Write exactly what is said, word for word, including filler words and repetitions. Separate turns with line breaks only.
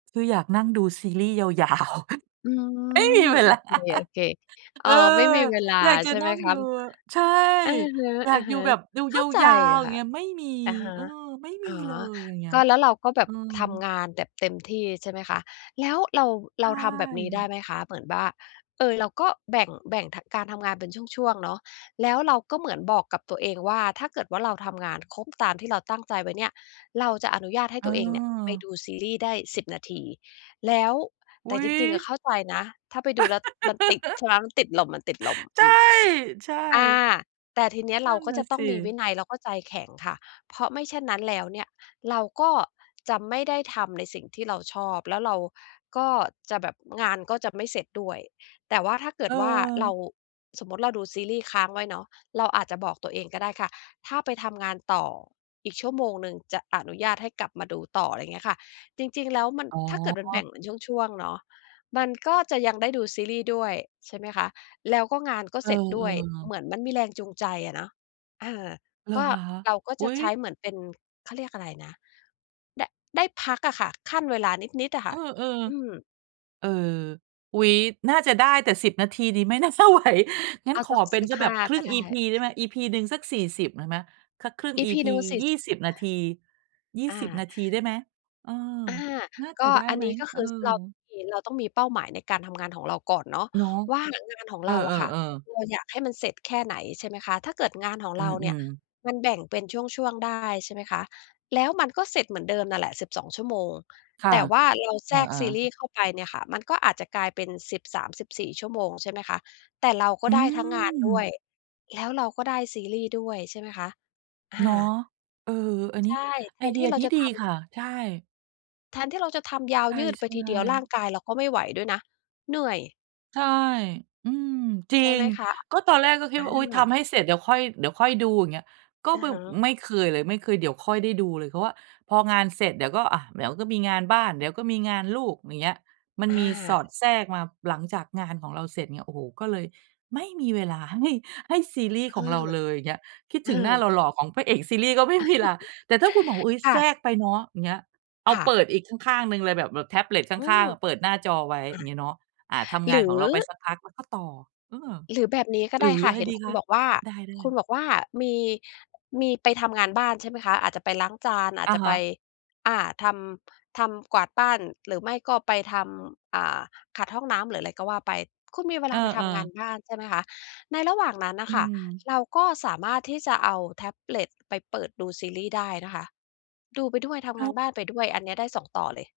คืออยากนั่งดูซีรีส์ยาว ยาว
อื
ไม่มี
ม
เวลา
โอเค ๆ เ
เ
อ
อ
่อ
อ
ไม่มีเวลา
อยากจะ
ใช่
น
ไ
ั
หม
่ง
ค
ด
ะ?
ู ใช่
อะ
อยาก
ฮ
อยู่
ะ
แบบดู
ๆ เข
ย
้าใจ
าว ๆ อย
ค
่า
่
ง
ะ
เงี้ย ไม่มี
อะฮะ
เออ ไม่
อ
ม
๋
ี
อ
เลย อย่างเงี้
ก
ย
็ แล้วเราก็แบ
เอ
บ
อ
ทำงานแบบเต็มที่ใช่ไหมคะ? แล้วเรา
ใ
เ
ช
ราทำแบบนี้ได
่
้ไหมคะ? เหมือนว่า เออ เราก็แบ่ง แบ่ง ท การทำงานเป็นช่วง ๆ เนาะ แล้วเราก็เหมือนบอกกับตัวเองว่า ถ้าเกิดว่าเราทำงานครบตามที่เราตั้งใจไว้เนี่ย เราจะอนุญาตให้ตัวเองเนี่ยไป
เออ
ดูซีรีส์ได้ สิบ นาที แล้ว
อ
แต
ุ
่
๊
จริง ๆ อ
ย!
ะ เข้าใจนะ ถ้าไปดูแล้วมันติด ใช่ไหม มันติดลม
ใช
ๆ อ
่
ืม
ใช
อา
่
แต่ทีเนี้ยเ
น
ร
ั
า
่น
ก็
น่
จ
ะ
ะต้
ส
องมีวิ
ิ
นัยแล้วก็ใจแข็งค่ะ เพราะไม่เช่นนั้นแล้วเนี่ย เราก็จะไม่ได้ทำในสิ่งที่เราชอบ แล้วเราก็จะแบบ งานก็จะไม่เสร็จด้วย แต่ว่าถ้าเกิดว่าเรา
เออ
สมมุติเราดูซีรีส์ค้างไว้เนาะ เราอาจจะบอกตัวเองก็ได้ค่ะ ถ้าไปทำงานต่ออีกชั่วโมงหนึ่ง จะอนุญาตให้กลับมาดูต่อ อะไรอย่างเงี้ยค่ะ จริง ๆ แล้วมัน
อ๋อ
ถ้าเกิดมันแบ่งเหมือนช่วง ๆ เนาะ มันก็จะยังได้ดูซีรีส์ด้วย ใช่ไหมคะ แล้วก็งานก็
เอ
เส
อ
ร็จด้วย เห
ๆ
มือนมันมีแรงจูงใจอะเนาะ อา
เหร
ก
อ
็
คะ?
เราก็
อุ
จ
๊
ะ
ย
ใช้เหมือนเป็น เขาเรียกอะไรนะ ได้ ได้พักอะค่ะ คั่นเวลานิด ๆ อะค่ะ
เออ
อืม
ๆ เออ อุ๊ย น่าจะได้ แต่ สิบ นาทีนี้ไม่น่า จะไหว งั้
เ
น
อา
ข
สั
อ
ก
เป็น
สิ
ส
บ
ัก
ห
แบ
้า
บคร
ก
ึ่
็
ง
ได้
EP. ได้ไหม? EP. หนึ่งสัก สี่สิบ ได้ไหม สักครึ่ง
EP.
EP.
หนึ่ง สี่
ย
ส
ี
ิ
่
บ
สิบ นาที ยี่
ห้
ส
า
ิบ
อ
น
า
าทีได้ไหม? เออ
อา
น่า
ก
จะ
็
ได้
อัน
ไหม?
นี้ก็ค
เออ
ือ ส เราต้องมี เราต้องมีเป้าหมายในการทำงานของเราก่อนเนาะ
เนาะ
ว่างานของ
เอ
เร
อ
าอะค่ะ
ๆ ๆ
เราอยากให้มันเสร็จแค่ไหน ใช่ไหมคะ ถ้าเกิดงานของ
อื
เราเนี่ย
ม ๆ
มันแบ่งเป็นช่วง ๆ ได้ ใช่ไหมคะ แล้วมันก็เสร็จเหมือนเดิมน่ะแหละ สิบสอง ชั่วโมง
ค่ะ
แต่ว่าเราแ
อ
ทรก
า
ซีร
ๆ
ีส์เข้าไปเนี่ยค่ะ มันก็อาจจะกลายเป็น สิบสามสิบสี่ ชั่วโมง ใช่ไหมคะ แต่เราก
อ
็
ื
ได้ทั้งงานด้ว
ม
ย แล้วเราก็ได้ซีรีส์ด้วย ใช่ไหมคะ อ
เนาะ
า
เออ อันน
ใ
ี
ช
้
่ แ
ไ
ท
อ
น
เดี
ที
ย
่เร
ด
า
ี๊
จะ
ดี
ทำ
ค่ะ ใช่
แทนที่เราจะทำยา
ใช
ว
่
ยืดไปทีเดียว ร่
ๆ
างกายเราก็ไม่ไหวด้วยนะ เหนื่อย
ใช่ อืม จริ
ใช่ไ
ง
หมคะ?
ก็ตอนแรกก็คิ
อ
ดว่า อุ๊ย ท
า
ำให้เสร็จเดี๋ยวค่อย เดี๋ยวค่อยดู อย่างเงี้ย ก็
อะ
บึ
ฮ
บ
ะ
ไม่เคยเลย ไม่เคยเดี๋ยวค่อยได้ดูเลย เพราะว่าพองานเสร็จเดี๋ยวก็ อะ เดี๋ยวก็มีงานบ้าน เดี๋ยวก็มีงานลูก อย่างเงี้ย มัน
อ
มีส
า
อดแทรกมาหลังจากงานของเราเสร็จเนี่ย โอ้โฮ ก็เลย ไม่มีเวลาให้ ให้ซีรีส
เ
์
อ
ข
อ
องเราเลย เงี้ย คิด
เอ
ถ
อ
ึงหน้าหล่อ ๆ ของพระเอกซีรีส์ ก็ไม่มีลา แต่ถ้าคุณบอกว่า อุ๊ย
ค่
แทร
ะ
กไปเนาะ อย่างเงี้ย เอ
ค
า
่
เป
ะ
ิดอีกข้าง ๆ หนึ่งเลยแบบ แบบแท็บเล็ตข
อื
้า
ม
ง ๆ อะ เปิดหน้าจอไว้
อ
อ
า
ย่างเงี้ยเนาะ อา ทำ
ห
ง
ร
าน
ื
ของ
อ
เราไปสักพัก แล้วก็ต่อ เออ
หรือแบบนี้ก็
หร
ได้
ือ
ค่
อ
ะ
ะไร
เห็น
ดี
คุ
ค
ณ
ะ?
บอกว่า
ได้
คุณ
ๆ
บอกว่า มี มีไปทำงานบ้านใช่ไหมคะ? อาจจะไปล้างจาน อา
อ
จ
ะ
จะ
ฮ
ไป
ะ
อา ทำ ทำ กวาดบ้าน หรือไม่ก็ไปทำ อ่า ขัดห้องน้ำ หรืออะไรก็ว่าไป คุณมีเว
เ
ลาไปท
ออ
ำงาน
ๆ
บ้าน ใช่ไหมคะ ในระหว่างนั้นน่
อ
ะ
ื
ค่ะ
ม
เราก็สามารถที่จะเอาแท็บเล็ตไปเปิดดูซีรีส์ได้นะคะ ดูไปด้วยท
อ
ำ
้
ง
า
าน
ว
บ้านไปด้วย อันเนี้ยได้ สอง ต่อเลย